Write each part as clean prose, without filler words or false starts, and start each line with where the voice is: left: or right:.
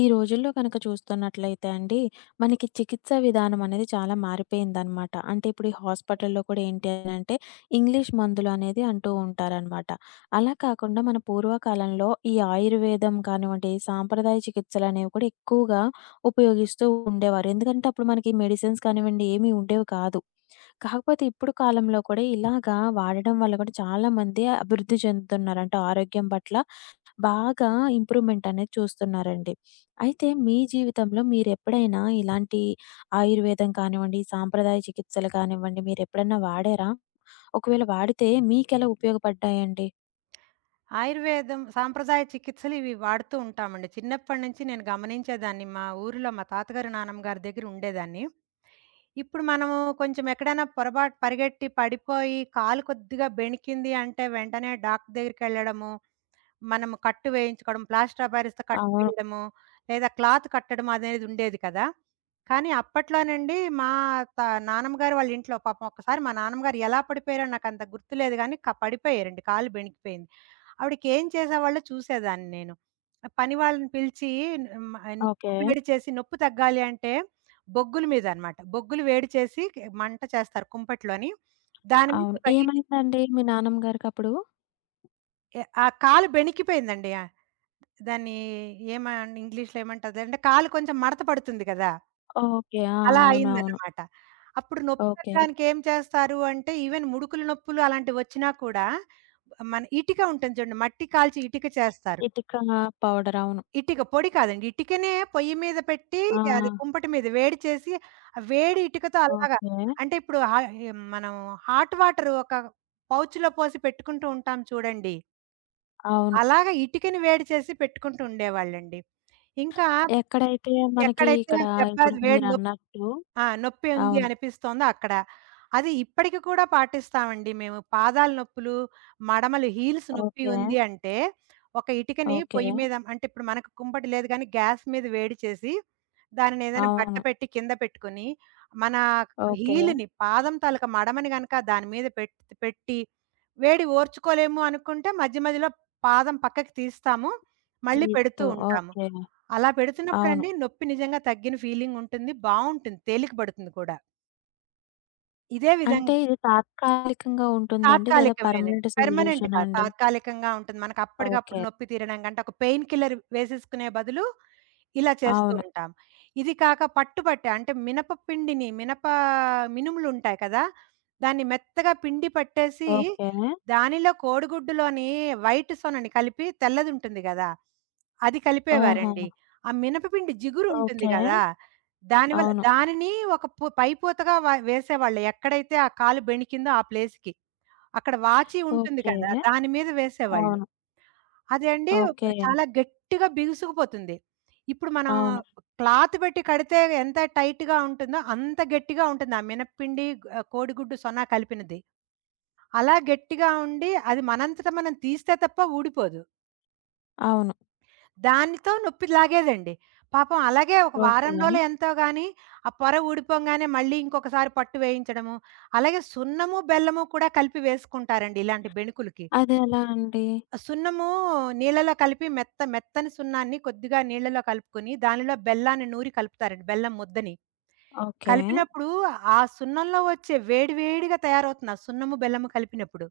left: ఈ రోజుల్లో కనుక చూస్తున్నట్లయితే అండి, మనకి చికిత్స విధానం అనేది చాలా మారిపోయిందనమాట. అంటే ఇప్పుడు ఈ హాస్పిటల్‌లో కూడా ఏంటి అనంటే, ఇంగ్లీష్ మందులు అనేది అంటూ ఉంటారనమాట. అలా కాకుండా మన పూర్వకాలంలో ఈ ఆయుర్వేదం కానివ్వండి, సాంప్రదాయ చికిత్సలనేవి కూడా ఎక్కువగా ఉపయోగిస్తూ ఉండేవారు. ఎందుకంటే అప్పుడు మనకి మెడిసిన్స్ కానివ్వండి ఏమీ ఉండేవి కాదు. కాకపోతే ఇప్పుడు కాలంలో కూడా ఇలాగా వాడడం వల్ల కూడా చాలామంది అభివృద్ధి చెందుతున్నారు. అంటే ఆరోగ్యం పట్ల బాగా ఇంప్రూవ్‌మెంట్ అనేది చూస్తున్నారండి. అయితే మీ జీవితంలో మీరెప్పుడైనా ఇలాంటి ఆయుర్వేదం కానివ్వండి, సాంప్రదాయ చికిత్సలు కానివ్వండి, మీరెప్పుడన్నా వాడారా? ఒకవేళ వాడితే మీకెలా ఉపయోగపడ్డాయండి?
right: ఆయుర్వేదం సాంప్రదాయ చికిత్సలు ఇవి వాడుతూ ఉంటామండి. చిన్నప్పటి నుంచి నేను గమనించేదాన్ని. మా ఊరిలో మా తాతగారు, నానమ్మ గారి దగ్గర ఉండేదాన్ని. ఇప్పుడు మనము కొంచెం ఎక్కడైనా పొరబాటు పరిగెట్టి పడిపోయి కాలు కొద్దిగా బెణికింది అంటే వెంటనే డాక్టర్ దగ్గరికెళ్ళడము, మనము కట్టు వేయించుకోవడం, ప్లాస్టర్ ఆఫ్ పారిస్‌తో కట్టు
left: అవును.
right: వేయడము, లేదా క్లాత్ కట్టడం అనేది ఉండేది కదా! కానీ అప్పట్లోనండి మా త నానమ్మ గారు వాళ్ళ ఇంట్లో పాపం ఒక్కసారి మా నాన్నమ్మ గారు ఎలా పడిపోయారో నాకంత గుర్తులేదు గానీ పడిపోయారండి. కాలు బెణికిపోయింది. ఆవిడకేం చేసేవాళ్ళో చూసేదాన్ని నేను. ఆ పని వాళ్ళని పిలిచి
left: ఓకే.
right: నిప్పు వేడి చేసి నొప్పి తగ్గాలి అంటే బొగ్గుల మీద అన్నమాట. బొగ్గులు వేడి చేసి మంట చేస్తారు కుంపట్లోని. దాని మీద
left: అవును.
right: ఒక ఇటు
left: ఏమైందండి మీ నాన్నమ్మ గారికప్పుడు?
right: ఆ కాలు బెణికిపోయిందండి. దాన్ని ఇంగ్లీష్‌లో ఏమంటారంటే కాలు కొంచెం మడత పడుతుంది కదా!
left: ఓకే. ఆ!
right: అలా
left: అవును. అవును.
right: అయిందన్నమాట. అప్పుడు నొప్పి
left: ఓకే.
right: తగ్గడానికి ఏం చేస్తారు అంటే ఈవెన్ ముడుకుల నొప్పులు అలాంటివి వచ్చినా కూడా మన ఇటిక ఉంటుంది చూడండి. మట్టి కాల్చి ఇటిక చేస్తారు.
left: ఇటిక పౌడర్. అవును.
right: ఇటిక పొడి కాదండి. ఇటికనే పొయ్యి మీద పెట్టి
left: ఆ!
right: అది కుంపటి మీద వేడి చేసి, ఆ వేడి ఇటుకతో అలాగా
left: ఓకే.
right: అంటే ఇప్పుడు మనం హాట్ వాటర్ ఒక పౌచ్‌లో పోసి పెట్టుకుంటూ ఉంటాం చూడండి.
left: అవును.
right: అలాగా ఇటికని వేడి చేసి పెట్టుకుంటూ ఉండేవాళ్ళండి. ఇంకా
left: ఎక్కడైతే మనకి
right: ఎక్కడైతే
left: ఇక్కడ
right: దెబ్బ
left: ఇప్పుడు
right: వేడి నొ
left: మీరన్నట్టు
right: ఆ! నొప్పి ఉంది
left: అవును.
right: అనిపిస్తోందో అక్కడ. అది ఇప్పటికి కూడా పాటిస్తామండి మేము. పాదాల నొప్పులు, మడమలు హీల్స్ నొప్పి
left: ఓకే.
right: ఉంది అంటే, ఒక ఇటుకని
left: ఓకే.
right: పొయ్యి మీద అంటే ఇప్పుడు మనకు కుంపటి లేదు గానీ, గ్యాస్ మీద వేడి చేసి, దానిని ఏదైనా బట్ట
left: అవును.
right: పెట్టి కింద పెట్టుకొని, మన
left: ఓకే.
right: హీల్‌ని పాదం తాలూకా మడమని గనక దాని మీద పెట్టి, వేడి ఓర్చుకోలేము అనుకుంటే మధ్య మధ్యలో పాదం పక్కకి తీస్తాము. మళ్ళీ పెడుతూ
left: తీస్తూ.
right: ఉంటాము.
left: ఓకే.
right: అలా
left: అవును.
right: పెడుతున్నప్పుడండి నొప్పి నిజంగా తగ్గిన ఫీలింగుంటుంది. బావుంటుంది. తేలిక పడుతుంది కూడా. ఇదే
left: అంటే
right: విధంగా
left: ఇది తాత్కాలికంగా ఉంటుందండి? లేదా
right: తాత్కాలికమేనే.
left: పర్మనెంట్
right: పెర్మనెంట్
left: సొల్యూషనా
right: కాదు.
left: అండి?
right: తాత్కాలికంగా ఉంటుంది. మనకప్పటికప్పుడు
left: ఓకే.
right: నొప్పి తీరడం కంటే, ఒక పెయిన్ కిల్లర్ వేసేసుకునే బదులు ఇలా చేస్తూ
left: అవును.
right: ఉంటాం. ఇది కాక పట్టుబట్ట అంటే మినప పిండిని, మినుములుంటాయి కదా! దాన్ని మెత్తగా పిండి పట్టేసి,
left: ఓకే.
right: దానిలో కోడిగుడ్డులోని వైట్ సొనని కలిపి తెల్లదుంటుంది గదా! అది
left: ఆహా!
right: కలిపేవారండి. ఆ మినపపిండి జిగురు ఉంటుంది
left: ఓకే.
right: గదా! దానివల్ల
left: అవును.
right: దానిని ఒక పైపోతగా వేసేవాళ్ళు. ఎక్కడైతే ఆ కాలు బెణికిందో ఆ ప్లేస్‌కి. అక్కడ వాచి ఉంటుంది
left: ఓకే.
right: కదా! దాని మీద వేసేవాళ్ళు.
left: అవును.
right: అదండి
left: ఓకే.
right: చాలా గట్టిగా బిగుసుకుపోతుంది. ఇప్పుడు మనం
left: అవును.
right: క్లాత్ పెట్టి కడితే ఎంత టైట్‌గా ఉంటుందో అంత గట్టిగా ఉంటుంది. ఆ మినపపిండి, కోడిగుడ్డు సొనా కలిపినది. అలా గట్టిగా ఉండి అది మనంతట మనం తీస్తే తప్ప ఊడిపోదు.
left: అవును.
right: దానితో నొప్పి లాగేదండి. పాపం అలాగే ఒక
left: ఓకే.
right: వారం రోజులో ఎంతో గాని ఆ పొర ఊడిపోంగానే మళ్ళీ ఇంకొకసారి పట్టు వేయించడము. అలాగే సున్నము, బెల్లము కూడా కలిపి వేసుకుంటారండి ఇలాంటి బెణుకులకి.
left: అదెలా అండి?
right: సున్నము నీళ్ళలో కలిపి మెత్త మెత్తని సున్నాన్ని కొద్దిగా నీళ్ళలో కలుపుకొని, దానిలో బెల్లాన్ని నూరి కలుపుతారండి. బెల్లం ముద్దని.
left: ఓకే.
right: కలిపినప్పుడు ఆ సున్నంలో వచ్చే వేడి వేడిగా తయారవుతుంది. ఆ సున్నము, బెల్లము కలిపినప్పుడు.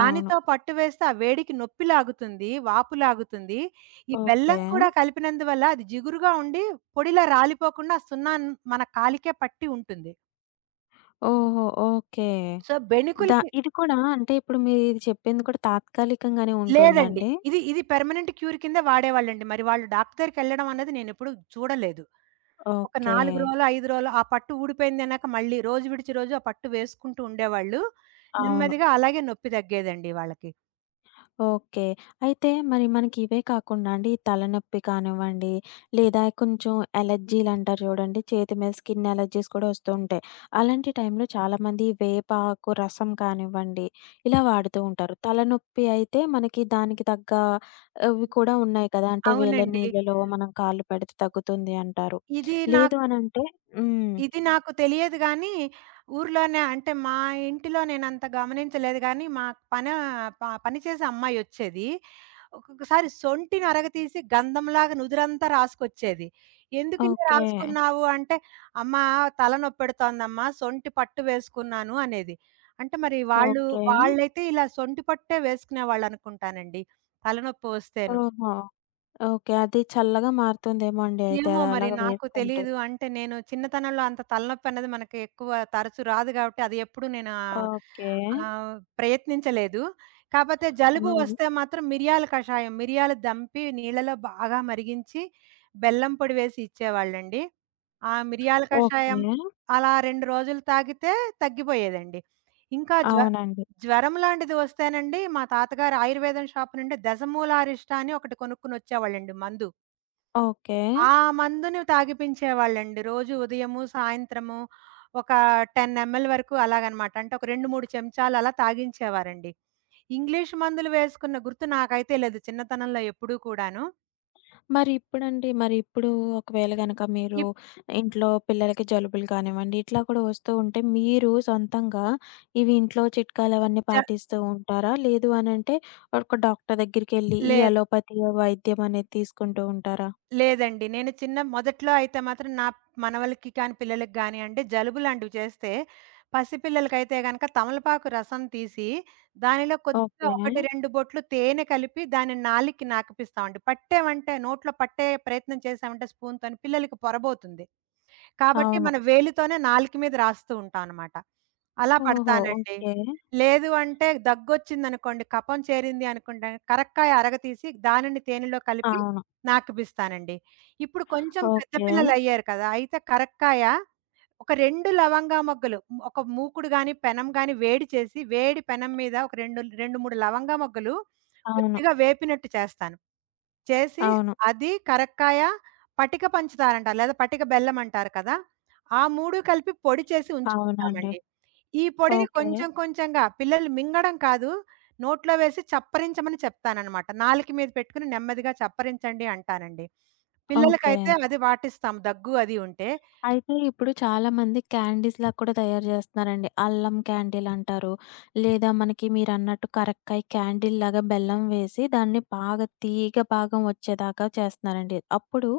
left: అవును.
right: పట్టు వేస్తే ఆ వేడికి నొప్పి లాగుతుంది. వాపు లాగుతుంది. ఈ బెల్లం
left: ఓకే.
right: కూడా కలిపినందువల్ల అది జిగురుగా ఉండి పొడిలా రాలిపోకుండా మన కాలికే పట్టి ఉంటుంది.
left: ఓహో! ఓకే.
right: సో,
left: ద
right: బెణుకులకి
left: ఇది కూడా అంటే ఇప్పుడు మీరిది చెప్పింది కూడా తాత్కాలికంగానే
right: లేదండి.
left: ఉంటుందండి?
right: ఇది ఇది పెర్మనెంట్ క్యూర్ కింద వాడేవాళ్ళండి. మరి వాళ్ళు డాక్టర్‌కెళ్ళడం అన్నది నేనెప్పుడు చూడలేదు. ఒక
left: ఓకే.
right: 4 రోజులో, 5 రోజులో ఆ పట్టు ఊడిపోయిందన్నాక మళ్ళీ రోజు విడిచి రోజు ఆ పట్టు వేసుకుంటూ ఉండేవాళ్ళు.
left: అవును.
right: నెమ్మదిగా అలాగే నొప్పి తగ్గేదండి వాళ్ళకి.
left: ఓకే. అయితే మరి మనకి ఇవే కాకుండా అండి, ఈ తలనొప్పి కానివ్వండి, లేదా కొంచెం అలర్జీలంటారు చూడండి, చేతి మీద స్కిన్ అలర్జీస్ కూడా వస్తూ ఉంటాయి. అలాంటి
right: అలాంటివి
left: టైంలో చాలామంది వేపాకు రసం కానివ్వండి, ఇలా
right: కూడా
left: వాడుతూ ఉంటారు. తలనొప్పి అయితే మనకి దానికి తగ్గ అవి
right: వాడేవి
left: కూడా
right: కూడా
left: ఉన్నాయి కదా! అంటే వేల
right: అవునండి.
left: నీళ్ళలో మనం కాళ్ళు పెడితే తగ్గుతుంది అంటారు.
right: ఇది
left: లేదు
right: నాకు
left: అనంటే హ్మ్.
right: ఇది నాకు తెలియదు గానీ, ఊర్లోనే అంటే మా ఇంటిలో నేనంత గమనించలేదు గానీ, మా పనా ప పని చేసే అమ్మాయొచ్చేది. ఒక్కొక్కసారి సొంటిని అరగతీసి గంధంలాగా నుదురంతా రాసుకొచ్చేది. ఎందుకిలా
left: ఓకే.
right: రాసుకున్నావు అంటే, "అమ్మా తలనొప్పెడుతోందమ్మా, సొంటి పట్టు వేసుకున్నాను" అనేది. అంటే మరి వాళ్ళు
left: ఓకే.
right: వాళ్ళైతే ఇలా సొంటి పట్టే వేసుకునేవాళ్ళనుకుంటానండి. తలనొప్పి వస్తేను.
left: ఓహో! ఓకే. అది చల్లగా మారుతుందేమో అండి అయితే
right: ఏమో
left: అది
right: మరి
left: అలాగా
right: నాకు
left: వేసుకుంటే.
right: తెలీదు. అంటే నేను చిన్నతనంలో అంత తలనొప్పి అన్నది మనకి ఎక్కువ తరచు రాదు గాబట్టి, అది ఎప్పుడు నేను ఆహ్,
left: ఓకే.
right: ఆహ్, ప్రయత్నించలేదు. కాపోతే జలుబు
left: అవును.
right: వస్తే మాత్రం మిరియాల కషాయం, మిరియాలు దంపి నీళ్ళలో బాగా మరిగించి, బెల్లం పొడి వేసి ఇచ్చేవాళ్ళండి. ఆ మిరియాల కషాయం
left: ఓకే.
right: అలా 2 రోజులు తాగితే తగ్గిపోయేదండి. ఇంకా జ్వ
left: అవునండి.
right: జ్వరం లాంటిది వస్తేనండి, మా తాతగారు ఆయుర్వేదం షాప్ నుండి దశమూలారిష్ట అని ఒకటి కొనుక్కొనొచ్చేవాళ్ళండి మందు.
left: ఓకే.
right: ఆ! మందుని తాగిపించేవాళ్ళండి. రోజు ఉదయము, సాయంత్రము ఒక 10 ml వరకు అలాగనమాట. అంటే ఒక 2, 3 చెంచాలు అలా తాగించేవారండి. ఇంగ్లీష్ మందులు వేసుకున్న గుర్తు నాకైతే లేదు చిన్నతనంలో ఎప్పుడూ కూడాను.
left: మరి ఇప్పుడండి, మరి ఇప్పుడు ఒకవేళ గనక మీరు
right: ఇప్
left: ఇంట్లో పిల్లలకి జలుబులు కానివ్వండి, ఇట్లా కూడా వస్తూ ఉంటే మీరు సొంతంగా ఇవి ఇంట్లో చిట్కాలవన్నీ
right: జ
left: పాటిస్తూ ఉంటారా? లేదు అనంటే ఒక డాక్టర్ దగ్గరికెళ్లి ఈ
right: లే
left: అలోపతి వైద్యం అనేది తీసుకుంటూ ఉంటారా?
right: లేదండి. నేను చిన్న మొదట్లో అయితే మాత్రం నా మనవలకి కానీ, పిల్లలకి గానియండి జలుబు లాంటివి చేస్తే, పసిపిల్లలకైతే గనక తమలపాకు రసం తీసి, దానిలో కొద్దిగా
left: ఓకే.
right: 1, 2 బొట్లు తేనె కలిపి దాన్ని నాలిక్కి నాకిపిస్తామండి. పట్టామంటే నోట్లో పట్టే ప్రయత్నం చేశామంటే స్పూన్‌తోని పిల్లలకి పొరబోతుంది. కాబట్టి
left: అవును.
right: మన వేలితోనే నాలుక మీద రాస్తూ ఉంటాం అనమాట. అలా
left: ఓహో!
right: పడతానండి.
left: ఓకే.
right: లేదు అంటే దగ్గొచ్చిందనుకోండి, కఫం చేరింది అనుకుంటే కరక్కాయ అరగ తీసి దానిని తేనెలో కలిపి
left: అవును.
right: నాకిబిస్తానండి. ఇప్పుడు కొంచెం పెద్ద
left: ఓకే.
right: పిల్లలయ్యారు కదా! అయితే కరక్కాయ ఒక 2 లవంగా మొగ్గలు ఒక మూకుడు గాని, పెనం గాని వేడి చేసి, వేడి పెనం మీద ఒక రెండు 2, 3 లవంగా మొగ్గలు
left: అవును.
right: కొద్దిగా వేపినట్టు చేస్తాను. చేసి
left: అవును.
right: అది కరక్కాయ, పటిక పంచుతారంటారు. లేదా పటిక బెల్లం అంటారు కదా! ఆ 3 కలిపి పొడి చేసి
left: అవునండి.
right: ఉంచుకుంటామండి. ఈ పొడిని
left: ఓకే.
right: కొంచెం కొంచెంగా పిల్లలు మింగడం కాదు, నోట్లో వేసి చప్పరించమని చెప్తాననమాట. నాలుక మీద పెట్టుకొని నెమ్మదిగా చప్పరించండి అంటానండి.
left: ఓకే.
right: పిల్లలకైతే అది వాటిస్తాం దగ్గు అది ఉంటే.
left: అయితే ఇప్పుడు చాలామంది క్యాండీస్‌లా కూడా తయారు జేస్తున్నారండి. అల్లం క్యాండీలంటారు. లేదా మనకి మీరన్నట్టు కరక్కాయ క్యాండీల్లాగా బెల్లం వేసి దాన్ని బాగా తీగ భాగం వచ్చేదాకా చేస్తున్నారండి. అప్పుడు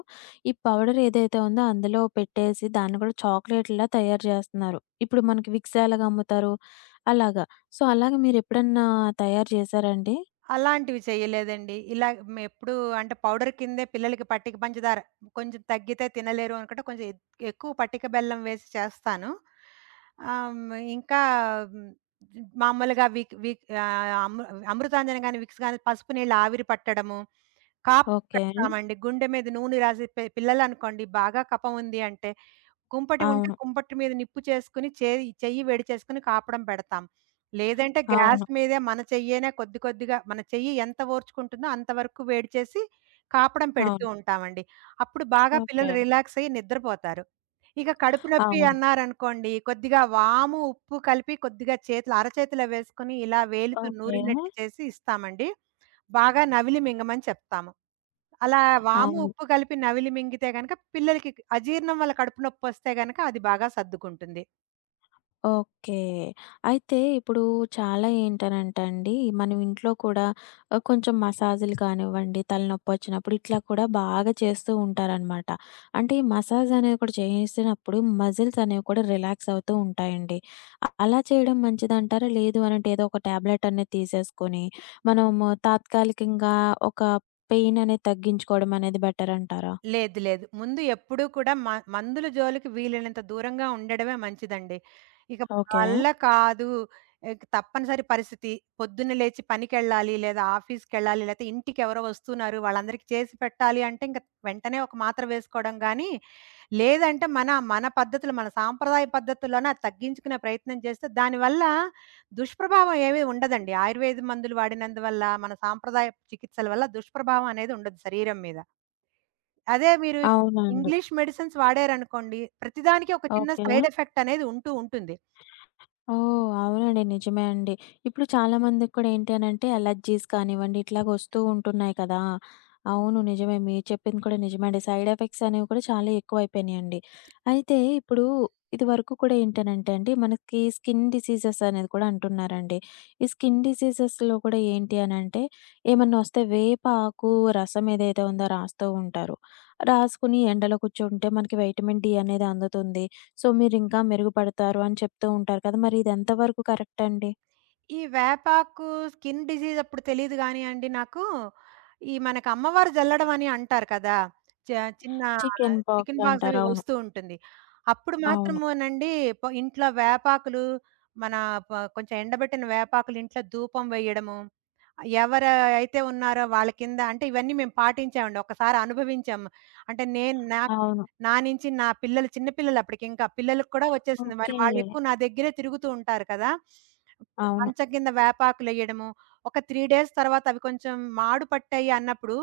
left: ఈ పౌడర్ ఏదైతే ఉందో అందులో పెట్టేసి దాన్ని గూడా చాక్లేట్‌లా తయారు జేస్తున్నారు. ఇప్పుడు మనకి విక్స్ ఎలాగా అమ్ముతారు అలాగా. సో, అలాగా మీరెప్పుడన్నా తయారు జేశారండి?
right: అలాంటివి చేయలేదండి. ఇలా మేమెప్పుడూ అంటే పౌడర్ కిందే పిల్లలకి పట్టిక పంచదార కొంచెం తగ్గితే తినలేరు అనుకుంటే కొంచెం ఎక్కువ పట్టిక బెల్లం వేసి చేస్తాను. ఇంకా హ్మ్, మామూలుగా విక్ విక్ అమృతాంజన్ గాని, విక్స్ గాని పసుపు నీళ్ళు ఆవిరి పట్టడము, కాపం
left: ఓకే.
right: పెడతామండి. గుండె మీద నూనె రాసి పిల్లలనుకోండి బాగా కఫం ఉంది అంటే కుంపటి ఉంటే
left: అవును.
right: కుంపటి మీద నిప్పు చేసుకొని చెయ్యి వేడి చేసుకొని కాపడం పెడతాం. లేదంటే గ్యాస్
left: అవును.
right: మీదే మన చెయ్యేనే కొద్ది కొద్దిగా మన చెయ్యి ఎంత ఓర్చుకుంటుందో అంతవరకు వేడి చేసి కాపడం పెడుతూ
left: అవును.
right: ఉంటామండి. అప్పుడు బాగా
left: ఓకే.
right: పిల్లలు రిలాక్స్ అయ్యి నిద్రపోతారు. ఇక కడుపు నొప్పి
left: అవును.
right: అన్నారనుకోండి, కొద్దిగా వాము, ఉప్పు కలిపి కొద్దిగా చేతులు అరచేతిలో వేసుకొని ఇలా వేలితో
left: ఓకే.
right: నూరినట్టు చేసి ఇస్తామండి. బాగా నవిలి మింగమని చెప్తాము. అలా వాము,
left: అవును.
right: ఉప్పు కలిపి నవిలి మింగితే గనక పిల్లలకి అజీర్ణం వల్ల కడుపు నొప్పొస్తే గనక అది బాగా సర్దుకుంటుంది.
left: ఓకే. అయితే ఇప్పుడు చాలా ఏంటనంటే అండి, మనం ఇంట్లో కూడా కొంచెం మసాజులు కానివ్వండి, తలనొప్పొచ్చినప్పుడు ఇట్లా కూడా బాగా చేస్తూ ఉంటారనమాట. అంటే ఈ మసాజ్ అనేది కూడా చేసినప్పుడు మజిల్స్ అనేవి కూడా రిలాక్స్ అవుతూ ఉంటాయండి. అలా చేయడం మంచిదంటారా? లేదు అనంటే ఏదో ఒక టాబ్లెట్ అనేది తీసేసుకొని, మనము తాత్కాలికంగా ఒక పెయిన్ అనేది తగ్గించుకోవడం అనేది బెటర్ అంటారా?
right: లేదు. లేదు. ముందు ఎప్పుడూ కూడా మందుల జోలికి వీలైనంత దూరంగా ఉండడమే మంచిదండి. ఇక మన
left: ఓకే.
right: వల్ల కాదు, ఇక తప్పనిసరి పరిస్థితి పొద్దున్న లేచి పనికెళ్ళాలి, లేదా ఆఫీస్‌కెళ్ళాలి, లేతే ఇంటికెవరో వస్తున్నారు, వాళ్ళందరికీ చేసి పెట్టాలి అంటే ఇంక వెంటనే ఒక మాత్ర వేసుకోవడం గానీ, లేదంటే మన మన పద్ధతులు, మన సాంప్రదాయ పద్ధతుల్లోనే అది తగ్గించుకునే ప్రయత్నం చేస్తే దానివల్ల దుష్ప్రభావం ఏమీ ఉండదండి. ఆయుర్వేద మందులు వాడినందువల్ల, మన సాంప్రదాయ చికిత్సల వల్ల దుష్ప్రభావం అనేది ఉండదు శరీరం మీద. అదే మీరు
left: అవునండి.
right: ఇంగ్లీష్ మెడిసిన్స్ వాడారనుకోండి, ప్రతిదానికి ఒక చిన్న
left: ఓకే.
right: సైడ్ ఎఫెక్ట్ అనేది ఉంటూ ఉంటుంది.
left: ఓహ్! అవునండి. నిజమే అండి. ఇప్పుడు చాలామందికి కూడా ఏంటి అనంటే అలర్జీస్ కానివ్వండి, ఇట్లాగ వస్తూ ఉంటున్నాయి కదా! అవును. నిజమే. మీరు చెప్పింది కూడా నిజమే అండి. సైడ్ ఎఫెక్ట్స్ అనేవి కూడా చాలా ఎక్కువైపోయినాయండి. అయితే ఇప్పుడు ఇదివరకు కూడా ఏంటనంటే అండి, మనకి స్కిన్ డిసీజెస్ అనేది కూడా అంటున్నారండి. ఈ స్కిన్ డిసీజెస్‌లో కూడా ఏంటి అనంటే, ఏమన్నా వస్తే వేప ఆకు రసం ఏదైతే ఉందో రాస్తూ ఉంటారు. రాసుకొని ఎండలో కూర్చుంటే మనకి వైటమిన్ డి అనేది అందుతుంది. సో, మీరింకా మెరుగుపడతారు అని చెప్తూ ఉంటారు కదా! మరి ఇది ఎంతవరకు కరెక్ట్ అండి?
right: ఈ వేపాకు స్కిన్ డిసీజ్ అప్పుడు తెలీదు గానీయండి నాకు. ఈ మనకు అమ్మవారు జల్లడం అని అంటారు కదా! చ చిన్న
left: చికెన్
right: చికెన్
left: పాక్స్
right: పాక్స్ అవి
left: అంటారు. అవును.
right: వస్తూ ఉంటుంది. అప్పుడు
left: అవును.
right: మాత్రమేనండి ఇంట్లో వేపాకులు మన ప కొంచెం ఎండబెట్టిన వేపాకులు ఇంట్లో ధూపం వేయడము. ఎవరు అయితే ఉన్నారో వాళ్ళ కింద అంటే ఇవన్నీ మేము పాటించామండి. ఒక్కసారి అనుభవించాము. అంటే నేను నాకు
left: అవును.
right: నా నుంచి నా పిల్లలు చిన్న పిల్లలు అప్పటికింకా. పిల్లలకి కూడా వచ్చేసింది. మరి
left: ఓకే.
right: వాళ్ళెక్కువ నా దగ్గరే తిరుగుతూ ఉంటారు కదా!
left: అవును.
right: మంచం కింద వేపాకులెయడము. ఒక 3 డేస్ తర్వాత అవి కొంచెం మాడు పట్టాయి అన్నప్పుడు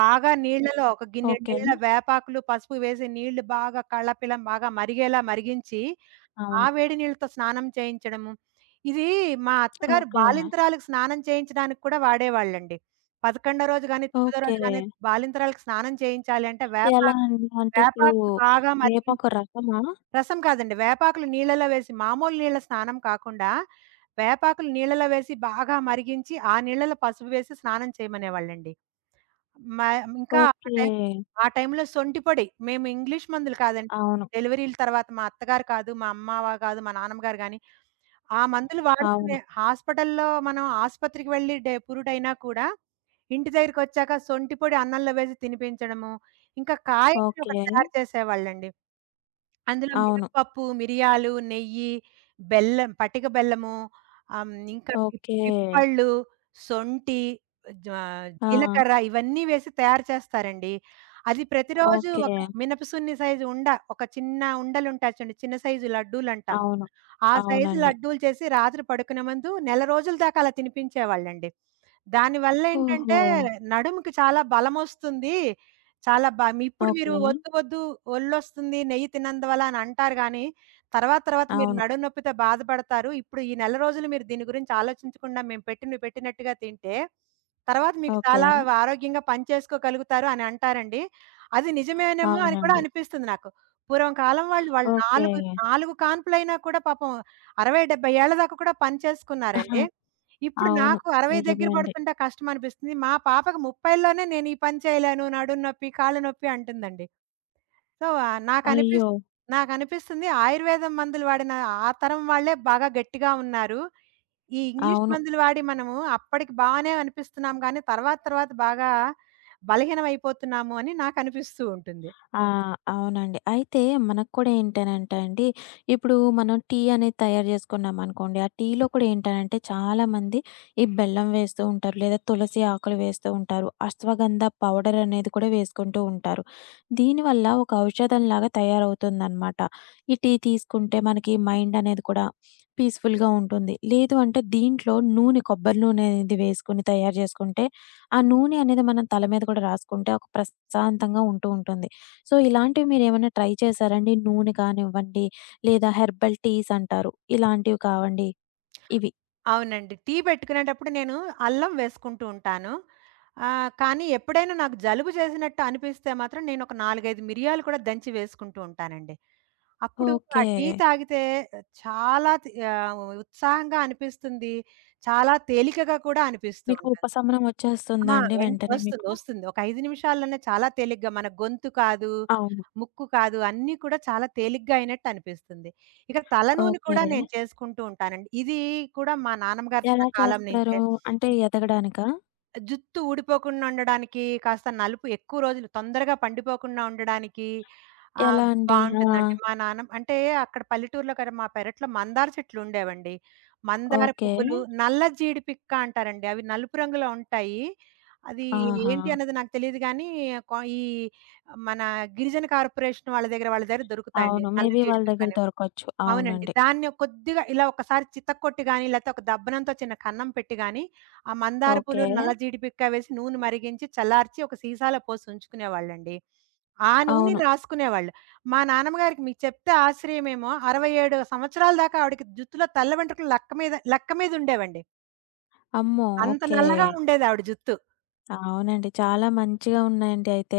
right: బాగా నీళ్ళలో ఒక గిన్నెడు
left: ఓకే.
right: నీళ్ళ వేపాకులు, పసుపు వేసి నీళ్లు బాగా కళ్ళపిల్లం బాగా మరిగేలా మరిగించి ఆ
left: అవును.
right: వేడి నీళ్ళతో స్నానం చేయించడము. ఇది మా అత్తగారు
left: ఓకే.
right: బాలింతరాలకు స్నానం చేయించడానికి కూడా వాడేవాళ్ళండి. 11 రోజు గాని, తొమ్మిదో
left: ఓకే.
right: రోజు గాని బాలింతరాలకు స్నానం చేయించాలి అంటే
left: ఎలా
right: వేపాకు
left: అండి? అంటే ఇప్పుడు
right: వేపాకులు బాగా
left: వేపొక
right: మరిగించి
left: రకమా?
right: రసం కాదండి. వేపాకులు నీళ్ళలో వేసి మామూలు నీళ్ళ స్నానం కాకుండా వేపాకులు నీళ్ళలో వేసి బాగా మరిగించి, ఆ నీళ్ళలో పసుపు వేసి స్నానం చేయమనేవాళ్ళండి. మ ఇంకా ఆ
left: ఓకే.
right: టైం ఆ టైంలో సొంటి పొడి మేము ఇంగ్లీష్ మందులు కాదండి.
left: అవును.
right: డెలివరీల తర్వాత మా అత్తగారు కాదు, మా అమ్మ కాదు, మా నాన్నమ్మ గారు గాని ఆ మందులు వాడుతూనే
left: అవును.
right: హాస్పిటల్‌లో మనం ఆసుపత్రికి వెళ్లి పురుడైనా కూడా, ఇంటి దగ్గరికొచ్చాక సొంటి పొడి అన్నంలో వేసి తినిపించడము, ఇంకా కాయలని ఒకటి
left: ఓకే.
right: తయారు చేసేవాళ్ళండి. అందులో
left: అవును.
right: మినపప్పు, మిరియాలు, నెయ్యి, బెల్లం పటిక బెల్లము, ఇంకా పిప్
left: ఓకే.
right: పిప్పళ్ళు, సొంఠి, జ
left: ఆ!
right: జీలకర్ర ఇవన్నీ వేసి తయారు చేస్తారండి. అది ప్రతిరోజు
left: ఓకే.
right: ఒక మినపసున్ని సైజు ఉండ ఒక చిన్న ఉండలుంటాయి చూడండి. చిన్న సైజు లడ్డూలంటాం.
left: అవును.
right: ఆ సైజు
left: అవునండి.
right: లడ్డూలు చేసి రాత్రి పడుకునే ముందు నెల రోజుల దాకా అలా తినిపించేవాళ్ళండి. దానివల్లేంటంటే
left: ఓహో!
right: నడుముకి చాలా బలమొస్తుంది. ఇప్పుడు మీరు
left: ఓకే.
right: "వద్దు వద్దు ఒళ్ళొస్తుంది, నెయ్యి తిన్నందువల్ల" అని అంటారు గానీ, తర్వాత తర్వాత మీరు
left: అవును.
right: నడుము నొప్పితో బాధపడతారు. ఇప్పుడు ఈ నెల రోజులు మీరు దీని గురించి ఆలోచించకుండా మేము పెట్టినవి పెట్టినట్టుగా తింటే, తర్వాత మీకు
left: ఓకే.
right: చాలా ఆరోగ్యంగా పని చేసుకోగలుగుతారు అని అంటారండి. అది నిజమేనేమో అని కూడా
left: అవునండి.
right: అనిపిస్తుంది నాకు. పూర్వం కాలం వాళ్ళు
left: ఓకే.
right: 4, 4 కాన్పులైనా కూడా పాపం 60, 70 ఏళ్ల దాకా కూడా పని చేసుకున్నారండి. ఇప్పుడు
left: అవును.
right: నాకు 60
left: నిజమే
right: దగ్గర
left: అండి.
right: పడుతుంటే కష్టం అనిపిస్తుంది. మా పాపకి 30లోనే నేను ఈ పని చేయలేను. నడుము నొప్పి, కాళ్ళు నొప్పి అంటుందండి. సో, ఆహ్, నాకనిపిస్
left: అయ్యో!
right: నాకనిపిస్తుంది ఆయుర్వేదం మందులు వాడిన ఆ తరం వాళ్ళే బాగా గట్టిగా ఉన్నారు. ఈ ఇంగ్లీష్
left: అవును.
right: మందులు వాడి మనము అప్పటికి బానే అనిపిస్తున్నాం గానీ తర్వాత తర్వాత బాగా బలహీనమైపోతున్నాము అని నాకనిపిస్తూ ఉంటుంది.
left: ఆ! అవునండి. అయితే మనకు కూడా ఏంటనంటే అండి, ఇప్పుడు మనం టీ అనేది తయారు చేసుకున్నామనుకోండి, ఆ టీలో కూడా ఏంటనంటే చాలామంది ఈ బెల్లం వేస్తూ ఉంటారు, లేదా తులసి ఆకులు వేస్తూ ఉంటారు. అశ్వగంధ పౌడర్ అనేది కూడా వేసుకుంటూ ఉంటారు. దీనివల్ల ఒక ఔషధంలాగా తయారవుతుందనమాట. ఈ టీ తీసుకుంటే మనకి మైండ్ అనేది కూడా పీస్‌ఫుల్‌గా ఉంటుంది. లేదు అంటే దీంట్లో నూనె కొబ్బరి నూనె అనేది వేసుకొని తయారు చేసుకుంటే, ఆ నూనె అనేది మనం తల మీద కూడా రాసుకుంటే ఒక ప్రశాంతంగా ఉంటూ ఉంటుంది. సో, ఇలాంటివి మీరేమన్నా ట్రై చేశారా అండి? నూనె కానివ్వండి, లేదా హెర్బల్ టీస్ అంటారు. ఇలాంటివి కావండి ఇవి.
right: అవునండి. టీ పెట్టుకునేటప్పుడు నేను అల్లం వేసుకుంటూ ఉంటాను. ఆహ్, కానీ ఎప్పుడైనా నాకు జలుబు చేసినట్టు అనిపిస్తే మాత్రం నేనొక 4, 5 మిరియాలు కూడా దంచి వేసుకుంటూ ఉంటానండి. అప్పుడు ఆ
left: ఓకే.
right: టీ తాగితే చాలా ఉత్సాహంగా అనిపిస్తుంది. చాలా తేలికగా కూడా అనిపిస్తూ
left: మీకు
right: ఉంటుంది.
left: ఉపశమనం
right: ఆ!
left: వచ్చేస్తుందా అండి వెంటనే
right: వస్తుంది.
left: మీకు?
right: వస్తుంది. ఒక 5 నిమిషాల్లోనే చాలా తేలిగ్గా మన గొంతు కాదు,
left: అవును.
right: ముక్కు కాదు అన్నీ కూడా చాలా తేలిగ్గా అయినట్టు అనిపిస్తుంది. ఇక తలనూనె
left: ఓకే.
right: కూడా నేను చేసుకుంటూ ఉంటానండి. ఇది కూడా మా నాన్నమ్మ
left: ఎలా
right: గారి కాలం
left: చేస్తారు?
right: నుంచే
left: అంటే ఎదగడానికా?
right: జుత్తు ఊడిపోకుండా ఉండడానికి, కాస్త నలుపు ఎక్కువ రోజులు తొందరగా పండిపోకుండా ఉండడానికి ఆహ్,
left: ఎలా అండి? ఆ!
right: బావుంటుందండి. మా నాన్నమ్మ అంటే అక్కడ పల్లెటూరులో కదా! మా పెరట్లో మందార చెట్లుండేవండి. మందార
left: ఓకే.
right: పువ్వులు, నల్ల జీడి పిక్క అంటారండి. అవి నలుపు రంగులో ఉంటాయి. అది
left: ఆహా!
right: ఏంటి అన్నది నాకు తెలీదు గానీ, ఈ మన గిరిజన కార్పొరేషన్ వాళ్ళ దగ్గర దొరుకుతాయండి.
left: అవును.
right: నల్ల
left: మేబీ
right: జీడి
left: వాళ్ళ దగ్గర
right: పిక్కని.
left: దొరకొచ్చు.
right: అవునండి.
left: అవునండి.
right: దాన్ని కొద్దిగా ఇలా ఒకసారి చితక్కొట్టి గాని, లేతే ఒక దబ్బనంతో చిన్న కన్నం పెట్టి గాని, ఆ మందార
left: ఓకే.
right: పూలు, నల్ల జీడిపిక్క వేసి నూనె మరిగించి, చల్లార్చి ఒక సీసాలో పోసి ఉంచుకునేవాళ్ళండి. ఆ
left: అవును.
right: నూనెని రాసుకునేవాళ్ళు. మా నాన్నమ్మ గారికి మీకు చెప్తే ఆశ్చర్యమేమో 67 సంవత్సరాల దాకా ఆవిడకి జుత్తులో తల్ల వెంట్రుకలు లక్క మీద ఉండేవండి.
left: అమ్మో!
right: అంత
left: ఓకే.
right: నల్లగా ఉండేదావిడ జుత్తు.
left: అవునండి. చాలా మంచిగా ఉన్నాయండి అయితే.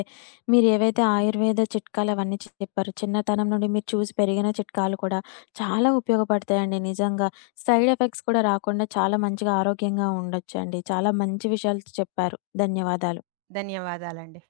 left: మీరేవైతే ఆయుర్వేద చిట్కాలవన్నీ చెప్పారో, చిన్నతనం నుండి మీరు చూసి పెరిగిన చిట్కాలు కూడా చాలా ఉపయోగపడతాయండి నిజంగా. సైడ్ ఎఫెక్ట్స్ కూడా రాకుండా చాలా మంచిగా ఆరోగ్యంగా ఉండొచ్చండి. చాలా మంచి విషయాలు చెప్పారు. ధన్యవాదాలు.
right: ధన్యవాదాలండి.